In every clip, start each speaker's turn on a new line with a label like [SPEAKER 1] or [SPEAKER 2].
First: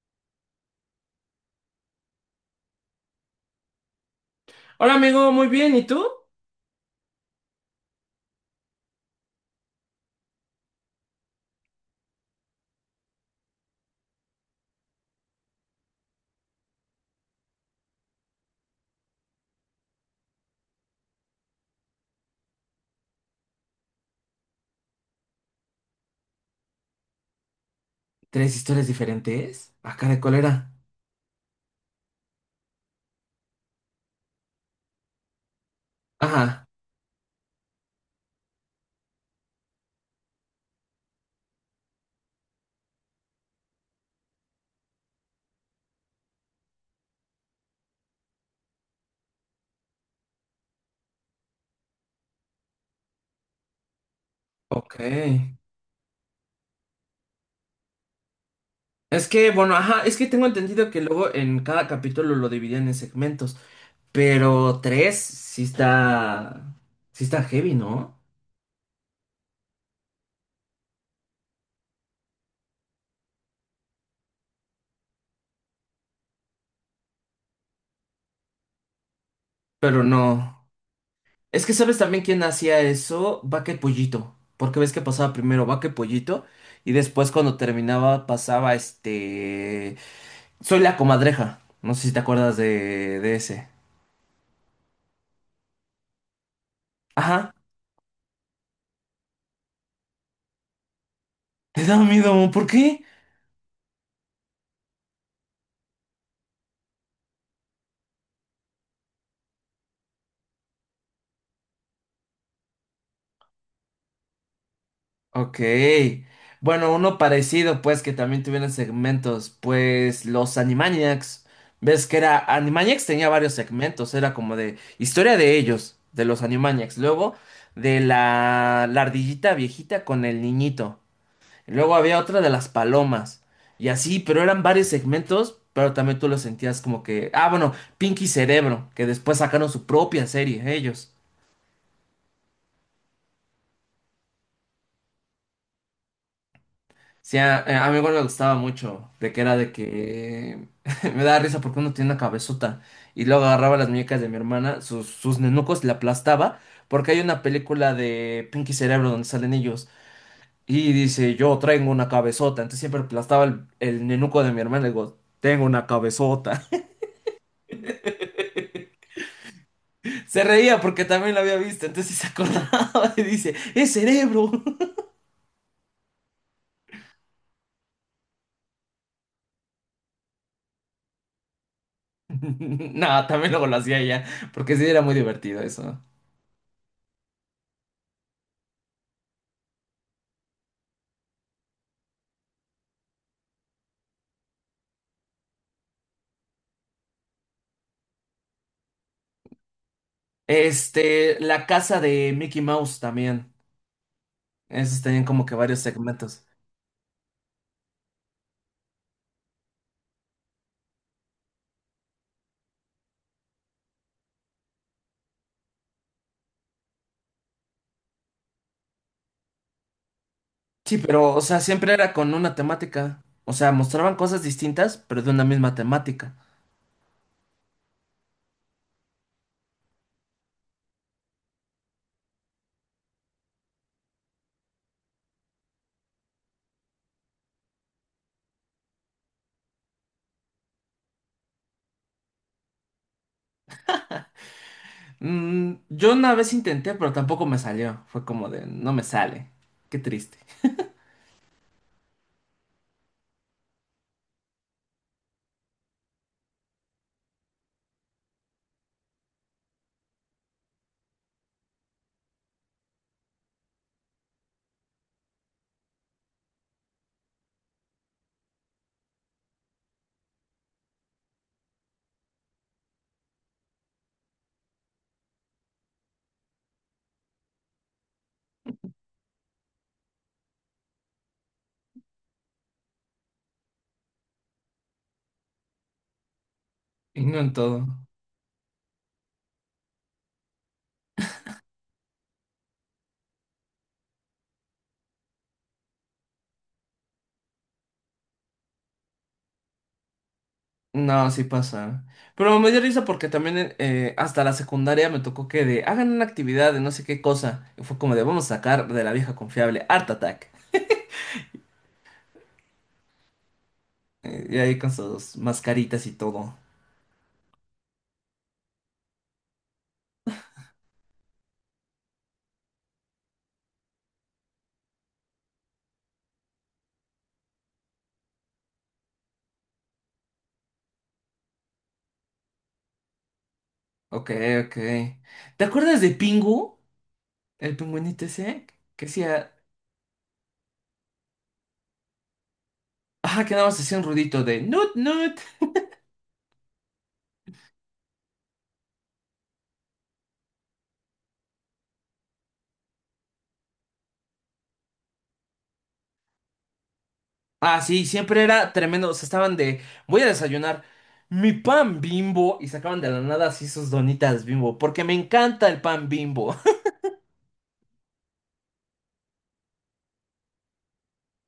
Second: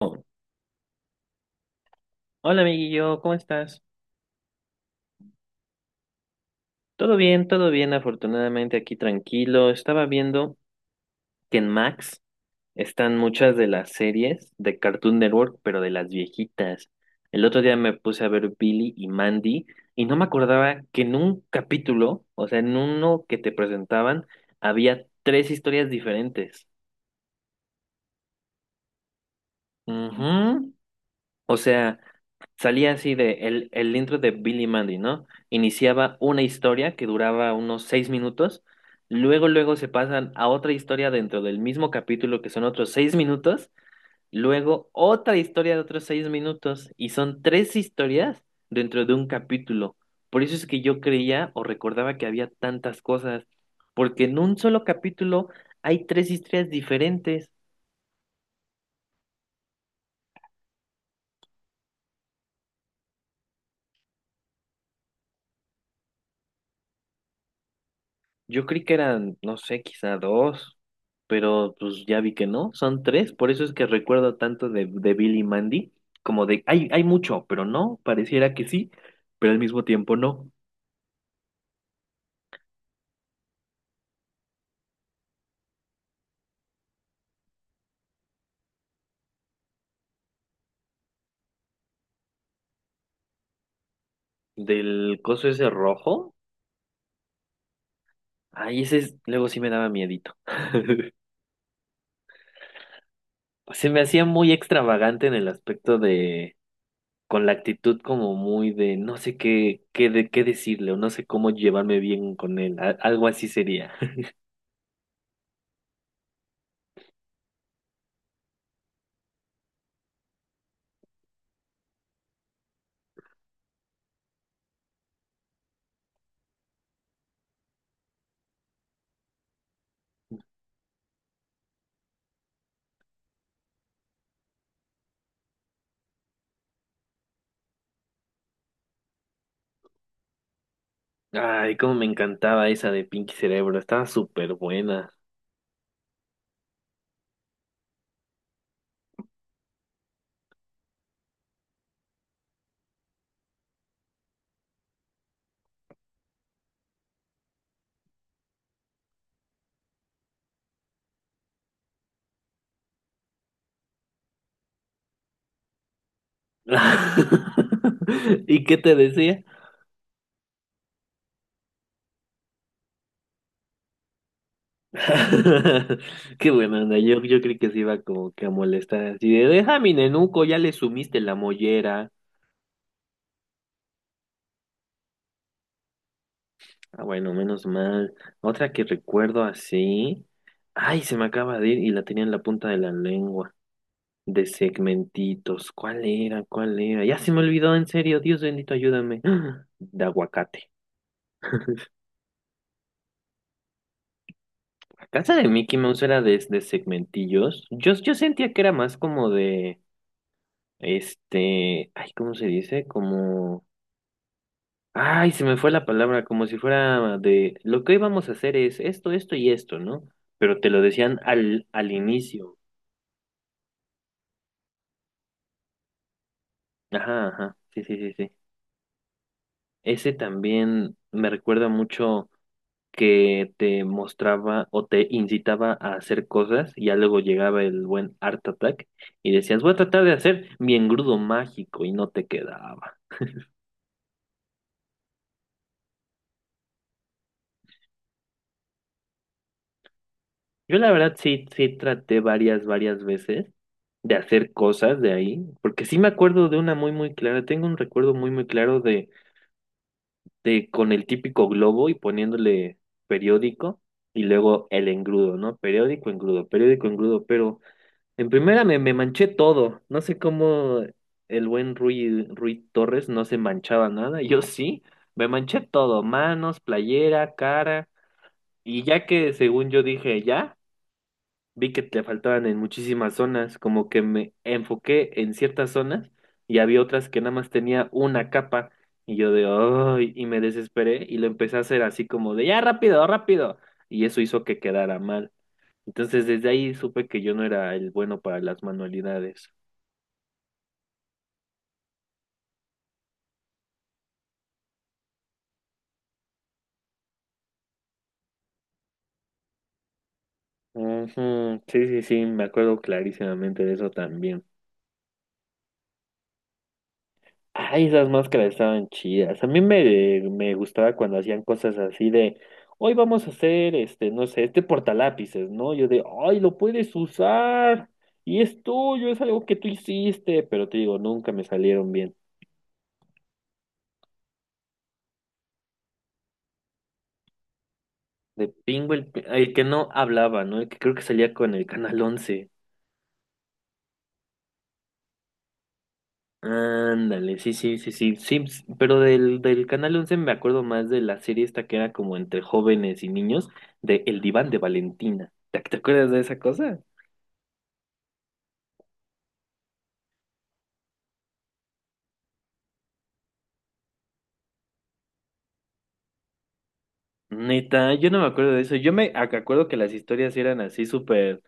[SPEAKER 1] Oh, hola, amiguillo, ¿cómo estás?
[SPEAKER 2] Hola amigo, muy bien, ¿y tú?
[SPEAKER 1] Todo bien, afortunadamente aquí tranquilo. Estaba viendo que en Max están muchas de las series de Cartoon Network, pero de las viejitas. El otro día me puse a ver Billy y Mandy y no me acordaba que en un capítulo, o sea, en uno que te presentaban, había tres historias diferentes.
[SPEAKER 2] ¿Tres historias diferentes? Acá de cólera.
[SPEAKER 1] Ujú. O sea, salía así de el intro de Billy Mandy, ¿no? Iniciaba una
[SPEAKER 2] Ajá,
[SPEAKER 1] historia que duraba unos 6 minutos, luego se pasan a otra historia dentro del mismo capítulo que son otros 6 minutos, luego otra historia de otros 6 minutos, y son tres historias dentro de un capítulo. Por eso es que yo creía o recordaba que había tantas cosas, porque en un solo capítulo
[SPEAKER 2] ok.
[SPEAKER 1] hay tres historias diferentes.
[SPEAKER 2] Es que, bueno, ajá, es que tengo entendido que luego en cada capítulo lo dividían en segmentos, pero tres sí está heavy, ¿no?
[SPEAKER 1] Yo creí que eran, no sé, quizá dos, pero pues ya vi que no, son tres, por eso es que recuerdo tanto de Billy y Mandy, como hay mucho, pero no, pareciera que sí, pero al mismo
[SPEAKER 2] Pero
[SPEAKER 1] tiempo no.
[SPEAKER 2] no. Es que sabes también quién hacía eso, Vaca y Pollito, porque ves que pasaba primero Vaca y Pollito y después cuando terminaba pasaba este... Soy la comadreja, no sé si te acuerdas de ese.
[SPEAKER 1] Del coso ese rojo,
[SPEAKER 2] Ajá,
[SPEAKER 1] ay, ese luego sí me daba miedito.
[SPEAKER 2] te da miedo, ¿por qué?
[SPEAKER 1] Se me hacía muy extravagante en el aspecto de, con la actitud como muy de, no sé qué decirle o no sé cómo llevarme bien con él, algo así sería.
[SPEAKER 2] Ok. Bueno, uno parecido, pues, que también tuvieron segmentos, pues, los Animaniacs. Ves que era, Animaniacs tenía varios segmentos, era como de historia de ellos, de los Animaniacs. Luego, de la ardillita viejita con el niñito. Luego había otra de las palomas. Y así, pero eran varios segmentos, pero también tú lo sentías como que, ah, bueno, Pinky Cerebro, que después sacaron su propia serie, ellos.
[SPEAKER 1] Ay, cómo me encantaba esa de Pinky Cerebro, estaba súper buena.
[SPEAKER 2] Sí, a mi igual me gustaba mucho, de que era de que me daba risa porque uno tiene una cabezota y luego agarraba las muñecas de mi hermana, sus nenucos, y la aplastaba, porque hay una película de Pinky Cerebro donde salen ellos y dice, yo traigo una cabezota, entonces siempre aplastaba el nenuco de mi hermana y digo, tengo una cabezota.
[SPEAKER 1] ¿Y qué te decía?
[SPEAKER 2] Se reía porque también lo había visto, entonces se acordaba y dice, es cerebro.
[SPEAKER 1] Qué buena onda, yo creí que se iba como que a molestar así de, deja mi nenuco, ya le sumiste la mollera.
[SPEAKER 2] No, también luego lo hacía ella, porque sí era muy divertido eso.
[SPEAKER 1] Ah, bueno, menos mal. Otra que recuerdo así. Ay, se me acaba de ir y la tenía en la punta de la lengua. De segmentitos. ¿Cuál era? ¿Cuál era? Ya se me olvidó, en serio, Dios bendito, ayúdame. De aguacate.
[SPEAKER 2] Este, la casa de Mickey Mouse también. Esos tenían
[SPEAKER 1] Casa
[SPEAKER 2] como
[SPEAKER 1] de
[SPEAKER 2] que
[SPEAKER 1] Mickey
[SPEAKER 2] varios
[SPEAKER 1] Mouse era
[SPEAKER 2] segmentos.
[SPEAKER 1] de segmentillos. Yo sentía que era más como de, este, ay, ¿cómo se dice? Como, ay, se me fue la palabra, como si fuera de, lo que hoy vamos a hacer es esto, esto y esto, ¿no? Pero te lo
[SPEAKER 2] Sí,
[SPEAKER 1] decían
[SPEAKER 2] pero, o sea,
[SPEAKER 1] al
[SPEAKER 2] siempre era con una
[SPEAKER 1] inicio.
[SPEAKER 2] temática. O sea, mostraban cosas distintas, pero de una misma temática.
[SPEAKER 1] Ajá, ajá, sí, sí, sí, sí. Ese también me recuerda mucho, que te mostraba o te incitaba a hacer cosas, y ya luego llegaba el buen Art Attack y decías, voy a tratar de hacer mi engrudo mágico y no te quedaba.
[SPEAKER 2] Mm, yo una vez intenté, pero tampoco me salió. Fue como de, no me sale. Qué triste.
[SPEAKER 1] Yo la verdad sí, sí traté varias, varias veces de hacer cosas de ahí, porque sí me acuerdo de una muy, muy clara, tengo un recuerdo muy, muy claro de con el típico globo y poniéndole periódico y luego el engrudo, ¿no? Periódico, engrudo, pero... En primera me manché todo. No sé cómo el buen Rui Torres no se manchaba nada. Yo sí, me manché todo, manos, playera, cara. Y ya que según yo dije ya, vi que te faltaban en muchísimas zonas, como que me enfoqué en ciertas zonas y había otras que
[SPEAKER 2] Y
[SPEAKER 1] nada
[SPEAKER 2] no
[SPEAKER 1] más
[SPEAKER 2] en todo.
[SPEAKER 1] tenía una capa. Y yo de, ay, y me desesperé y lo empecé a hacer así como de, ya rápido, rápido. Y eso hizo que quedara mal. Entonces desde ahí supe que yo no era el bueno para las manualidades.
[SPEAKER 2] No, sí pasa. Pero me dio risa porque también hasta la secundaria me tocó que de, hagan una actividad de no sé qué cosa. Y fue como de, vamos a sacar de la vieja confiable Art Attack.
[SPEAKER 1] Ujú, sí, sí, sí, me acuerdo clarísimamente de eso también.
[SPEAKER 2] Y ahí con sus mascaritas y todo.
[SPEAKER 1] Ay, esas máscaras estaban chidas. A mí me gustaba cuando hacían cosas así de, hoy vamos a hacer este, no sé, este portalápices, ¿no? Yo de, ay, lo puedes usar y es tuyo, es algo que tú hiciste, pero te digo, nunca me salieron bien.
[SPEAKER 2] Ok, ok. ¿Te acuerdas de Pingu? El pingüinito
[SPEAKER 1] De
[SPEAKER 2] ese
[SPEAKER 1] Pingo el,
[SPEAKER 2] que
[SPEAKER 1] pi-
[SPEAKER 2] hacía.
[SPEAKER 1] el que no hablaba, ¿no? El que creo que salía con el Canal once.
[SPEAKER 2] Ajá, que nada más hacía un ruidito de nut nut.
[SPEAKER 1] Ándale, sí, sí, sí, sí, sí, pero del Canal once me acuerdo más de la serie esta que era como entre jóvenes y niños, de El Diván de Valentina. ¿Te acuerdas de esa cosa?
[SPEAKER 2] Ah, sí, siempre era tremendo. O sea, estaban de voy a desayunar mi pan Bimbo y sacaban de la nada así sus donitas Bimbo, porque me encanta el pan Bimbo.
[SPEAKER 1] Neta, yo no me acuerdo de eso. Yo me acuerdo que las historias eran así súper,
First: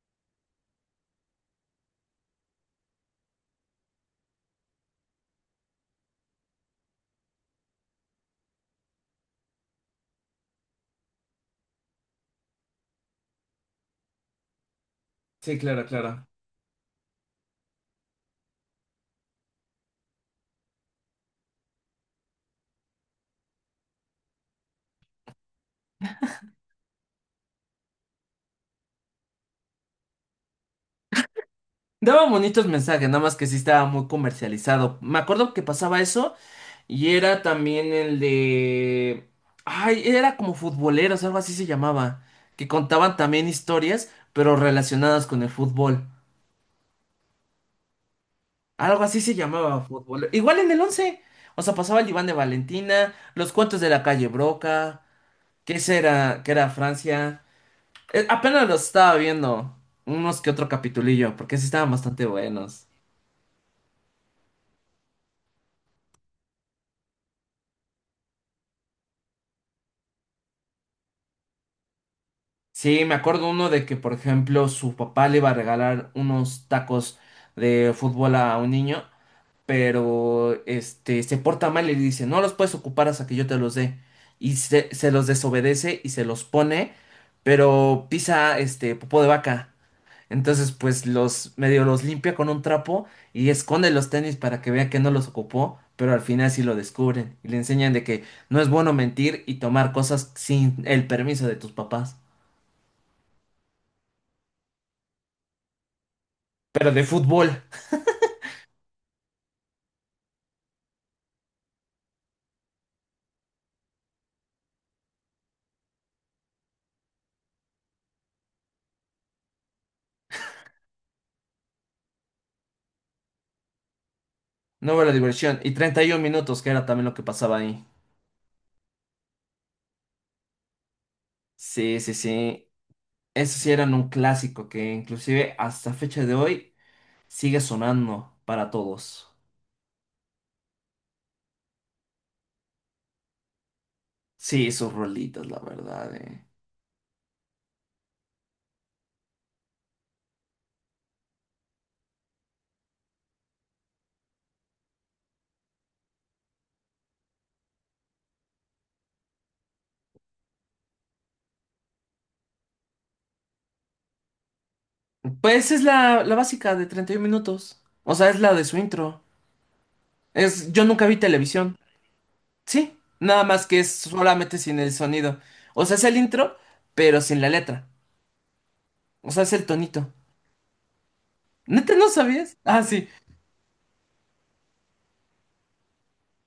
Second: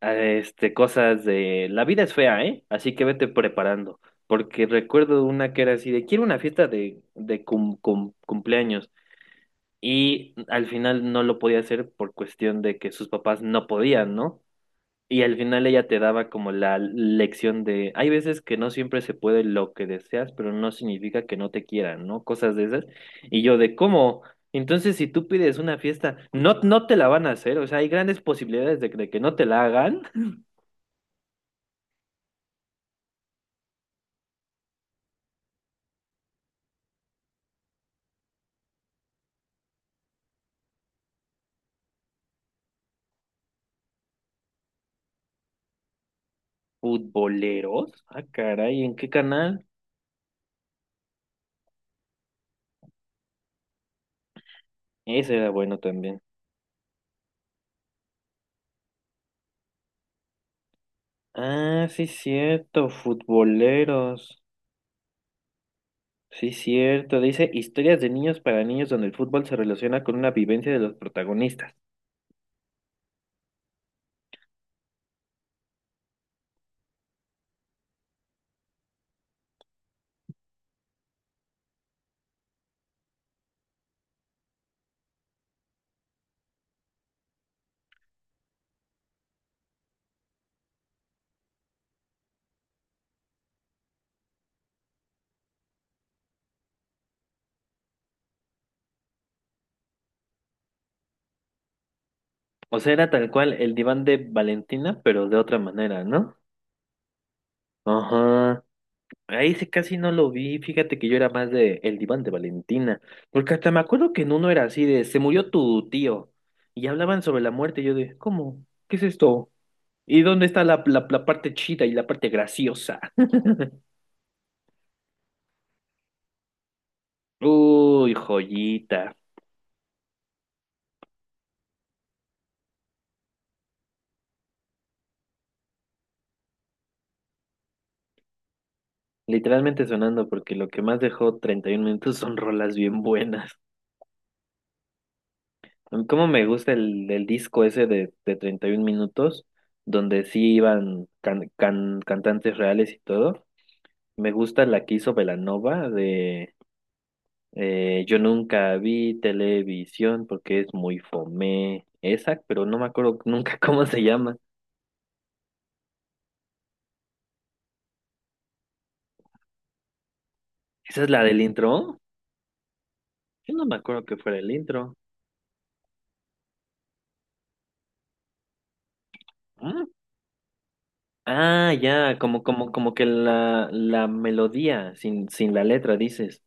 [SPEAKER 1] este, cosas de la vida es fea, ¿eh? Así que vete preparando, porque recuerdo una que era así de quiero una fiesta de, de cumpleaños y al final no lo podía hacer por cuestión de que sus papás no podían, ¿no? Y al
[SPEAKER 2] Sí,
[SPEAKER 1] final
[SPEAKER 2] claro,
[SPEAKER 1] ella te
[SPEAKER 2] claro.
[SPEAKER 1] daba como la lección de, hay veces que no siempre se puede lo que deseas, pero no significa que no te quieran, ¿no? Cosas de esas. Y yo de, ¿cómo? Entonces, si tú pides una fiesta, no, no te la van a hacer, o sea, hay grandes posibilidades de que no te la hagan.
[SPEAKER 2] Daba bonitos mensajes, nada más que sí estaba muy comercializado. Me acuerdo que pasaba eso. Y era también el de... Ay, era como futboleros, algo así se llamaba. Que contaban también historias, pero relacionadas con el fútbol.
[SPEAKER 1] Futboleros, ah, caray, ¿en
[SPEAKER 2] Algo
[SPEAKER 1] qué
[SPEAKER 2] así se
[SPEAKER 1] canal?
[SPEAKER 2] llamaba fútbol. Igual en el once. O sea, pasaba el Iván de Valentina, los cuentos de la calle Broca,
[SPEAKER 1] Ese era bueno también.
[SPEAKER 2] que era Francia. Apenas los estaba viendo. Unos que otro capitulillo, porque sí
[SPEAKER 1] Ah,
[SPEAKER 2] estaban
[SPEAKER 1] sí,
[SPEAKER 2] bastante buenos.
[SPEAKER 1] cierto, futboleros. Sí, cierto, dice historias de niños para niños donde el fútbol se relaciona con una vivencia de los protagonistas.
[SPEAKER 2] Sí, me acuerdo uno de que, por ejemplo, su papá le iba a regalar unos tacos de fútbol a un niño. Pero este se porta mal y le dice, no los puedes ocupar hasta que yo te los dé. Y se los desobedece y se los pone, pero pisa este popó de vaca. Entonces, pues los medio los limpia con un trapo y esconde los tenis para que vea que no los ocupó, pero al final sí lo descubren y le enseñan de que no es bueno mentir y tomar cosas sin el permiso de tus papás.
[SPEAKER 1] O sea, era tal cual el diván de Valentina, pero de otra manera, ¿no?
[SPEAKER 2] Pero de fútbol,
[SPEAKER 1] Ajá. Ahí sí casi no lo vi. Fíjate que yo era más de el diván de Valentina. Porque hasta me acuerdo que en uno era así de se murió tu tío. Y hablaban sobre la muerte. Y yo de, ¿cómo? ¿Qué es esto? ¿Y dónde está la parte chida y la parte graciosa?
[SPEAKER 2] no la diversión. Y 31 minutos, que era también lo que pasaba ahí.
[SPEAKER 1] Uy, joyita.
[SPEAKER 2] Sí, sí, sí. Esos sí eran un clásico que inclusive hasta fecha de hoy sigue sonando para todos.
[SPEAKER 1] Literalmente sonando porque lo que más dejó 31 minutos son rolas bien buenas.
[SPEAKER 2] Sí, sus rolitas, la verdad.
[SPEAKER 1] Cómo me
[SPEAKER 2] Eh.
[SPEAKER 1] gusta el disco ese de 31 minutos, donde sí iban cantantes reales y todo. Me gusta la que hizo Belanova de, Yo nunca vi televisión porque es muy fome esa, pero no me acuerdo nunca cómo se llama.
[SPEAKER 2] Pues es la básica de 31 minutos. O sea, es la de su intro. Es, yo
[SPEAKER 1] ¿Esa
[SPEAKER 2] nunca
[SPEAKER 1] es
[SPEAKER 2] vi
[SPEAKER 1] la del
[SPEAKER 2] televisión.
[SPEAKER 1] intro?
[SPEAKER 2] Sí, nada
[SPEAKER 1] Yo
[SPEAKER 2] más
[SPEAKER 1] no me
[SPEAKER 2] que es
[SPEAKER 1] acuerdo que fuera el
[SPEAKER 2] solamente sin el
[SPEAKER 1] intro.
[SPEAKER 2] sonido. O sea, es el intro, pero sin la letra. O sea, es el
[SPEAKER 1] ¿Mm?
[SPEAKER 2] tonito.
[SPEAKER 1] Ah,
[SPEAKER 2] ¿Neta no
[SPEAKER 1] ya, como,
[SPEAKER 2] sabías?
[SPEAKER 1] como,
[SPEAKER 2] Ah,
[SPEAKER 1] como que
[SPEAKER 2] sí.
[SPEAKER 1] la melodía sin la letra, dices.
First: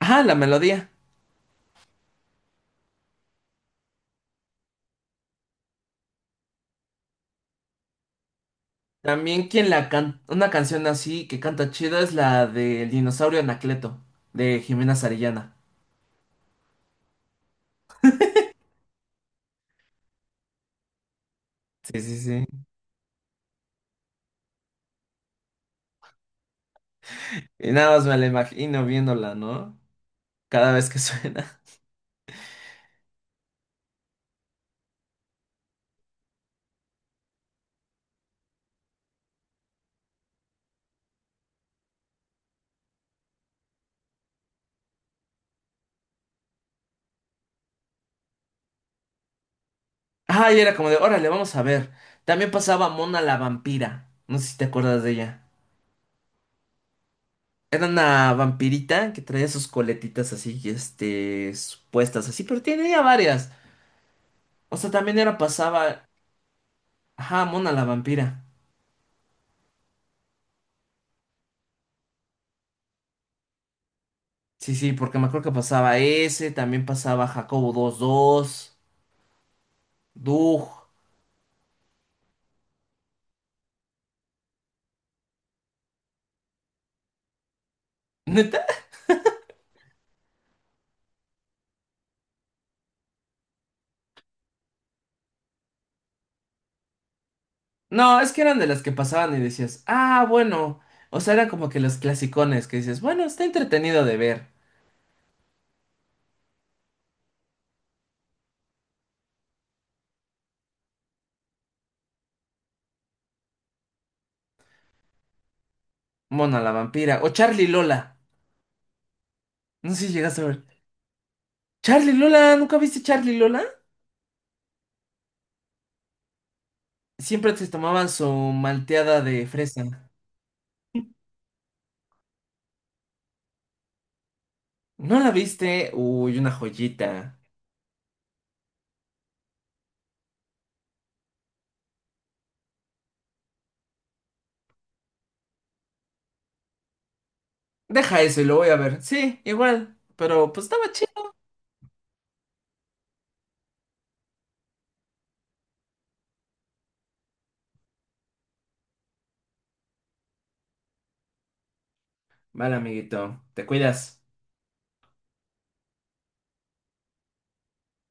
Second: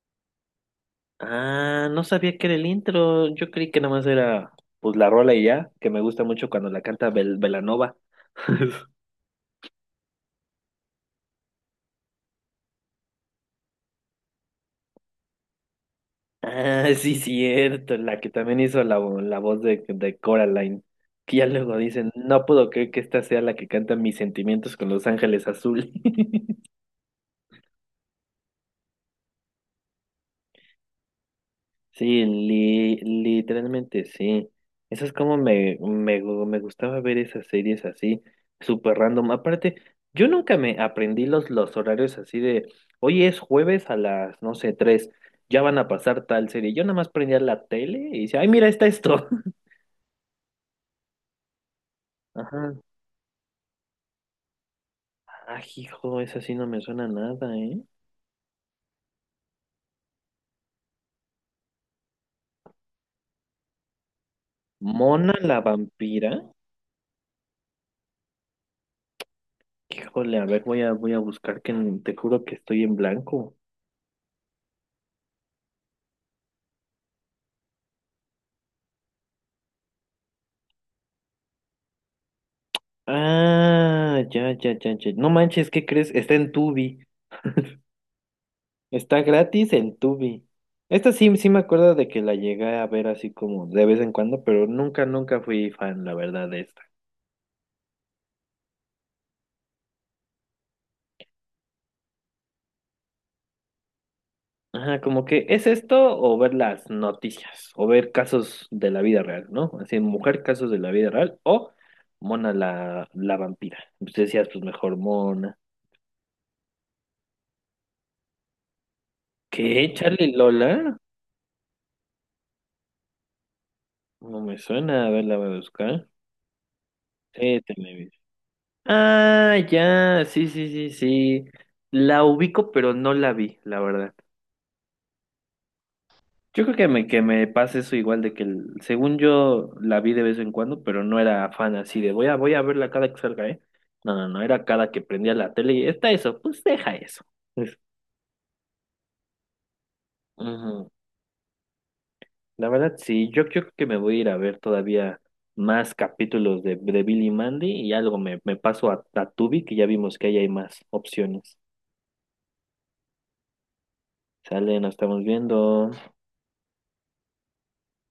[SPEAKER 2] Ajá, la melodía.
[SPEAKER 1] Ah, no sabía que era el intro. Yo creí que nomás era pues la rola y ya, que me gusta mucho cuando la canta Belanova.
[SPEAKER 2] También quien la canta, una canción así que canta chida es la del dinosaurio Anacleto, de Jimena Sarillana.
[SPEAKER 1] Ah, sí, cierto, la que también hizo la voz de Coraline. Que ya luego
[SPEAKER 2] Sí,
[SPEAKER 1] dicen,
[SPEAKER 2] sí,
[SPEAKER 1] no
[SPEAKER 2] sí.
[SPEAKER 1] puedo creer que esta sea la que canta Mis sentimientos con los ángeles azules.
[SPEAKER 2] Y nada más me la imagino viéndola, ¿no? Cada vez que suena.
[SPEAKER 1] Sí, literalmente sí. Eso es como me gustaba ver esas series así, súper random. Aparte, yo nunca me aprendí los horarios así de, hoy es jueves a las, no sé, tres, ya van a pasar tal serie. Yo nada más prendía la tele y decía, ay, mira, está esto.
[SPEAKER 2] Ah, y era como de, órale, vamos a ver. También
[SPEAKER 1] Ajá.
[SPEAKER 2] pasaba Mona la vampira. No sé si te acuerdas de ella.
[SPEAKER 1] Ah, hijo, esa sí no me suena nada, ¿eh?
[SPEAKER 2] Era una vampirita que traía sus coletitas así, este, puestas así, pero tenía varias. O sea, también
[SPEAKER 1] Mona
[SPEAKER 2] era
[SPEAKER 1] la
[SPEAKER 2] pasaba,
[SPEAKER 1] vampira.
[SPEAKER 2] ajá, Mona la vampira.
[SPEAKER 1] Híjole, a ver, voy a buscar que te juro que estoy en blanco.
[SPEAKER 2] Sí, sí, porque me acuerdo que pasaba ese, también pasaba Jacobo dos dos Doug.
[SPEAKER 1] Ah, ya, ya, ya, ya. No manches, ¿qué crees? Está en Tubi.
[SPEAKER 2] ¿Neta?
[SPEAKER 1] Está gratis en Tubi. Esta sí, sí me acuerdo de que la llegué a ver así como de vez en cuando, pero nunca, nunca fui fan, la verdad, de esta.
[SPEAKER 2] No, es que eran de las que pasaban y decías, ah, bueno. O sea, eran como que los clasicones que dices, bueno, está entretenido de ver.
[SPEAKER 1] Ajá, como que es esto o ver las noticias o ver casos de la vida real, ¿no? Así, mujer, casos de la vida real o Mona la vampira. Pues decías, pues mejor Mona.
[SPEAKER 2] Mona la vampira. O Charlie Lola.
[SPEAKER 1] ¿Qué?
[SPEAKER 2] No sé si
[SPEAKER 1] ¿Charlie
[SPEAKER 2] llegaste a ver.
[SPEAKER 1] Lola?
[SPEAKER 2] Charlie Lola, ¿nunca viste Charlie Lola?
[SPEAKER 1] No me suena, a ver, la voy a buscar.
[SPEAKER 2] Siempre
[SPEAKER 1] Sí,
[SPEAKER 2] te tomaban
[SPEAKER 1] Televisa.
[SPEAKER 2] su malteada de
[SPEAKER 1] Ah,
[SPEAKER 2] fresa.
[SPEAKER 1] ya, sí, sí, sí, sí. La ubico, pero no la vi, la verdad.
[SPEAKER 2] ¿No la viste? Uy, una
[SPEAKER 1] Yo creo que me, que
[SPEAKER 2] joyita.
[SPEAKER 1] me pasa eso igual de que según yo la vi de vez en cuando, pero no era fan así de voy a verla cada que salga, ¿eh? No, no, no, era cada que prendía la tele y está eso, pues deja eso. Pues,
[SPEAKER 2] Deja eso y lo voy a ver. Sí, igual. Pero pues
[SPEAKER 1] ujú.
[SPEAKER 2] estaba chido.
[SPEAKER 1] La verdad, sí, yo creo que me voy a ir a ver todavía más capítulos de Billy Mandy y algo me paso a Tubi, que ya vimos que ahí hay más opciones.
[SPEAKER 2] Vale, amiguito. Te cuidas.
[SPEAKER 1] Sale, nos estamos viendo.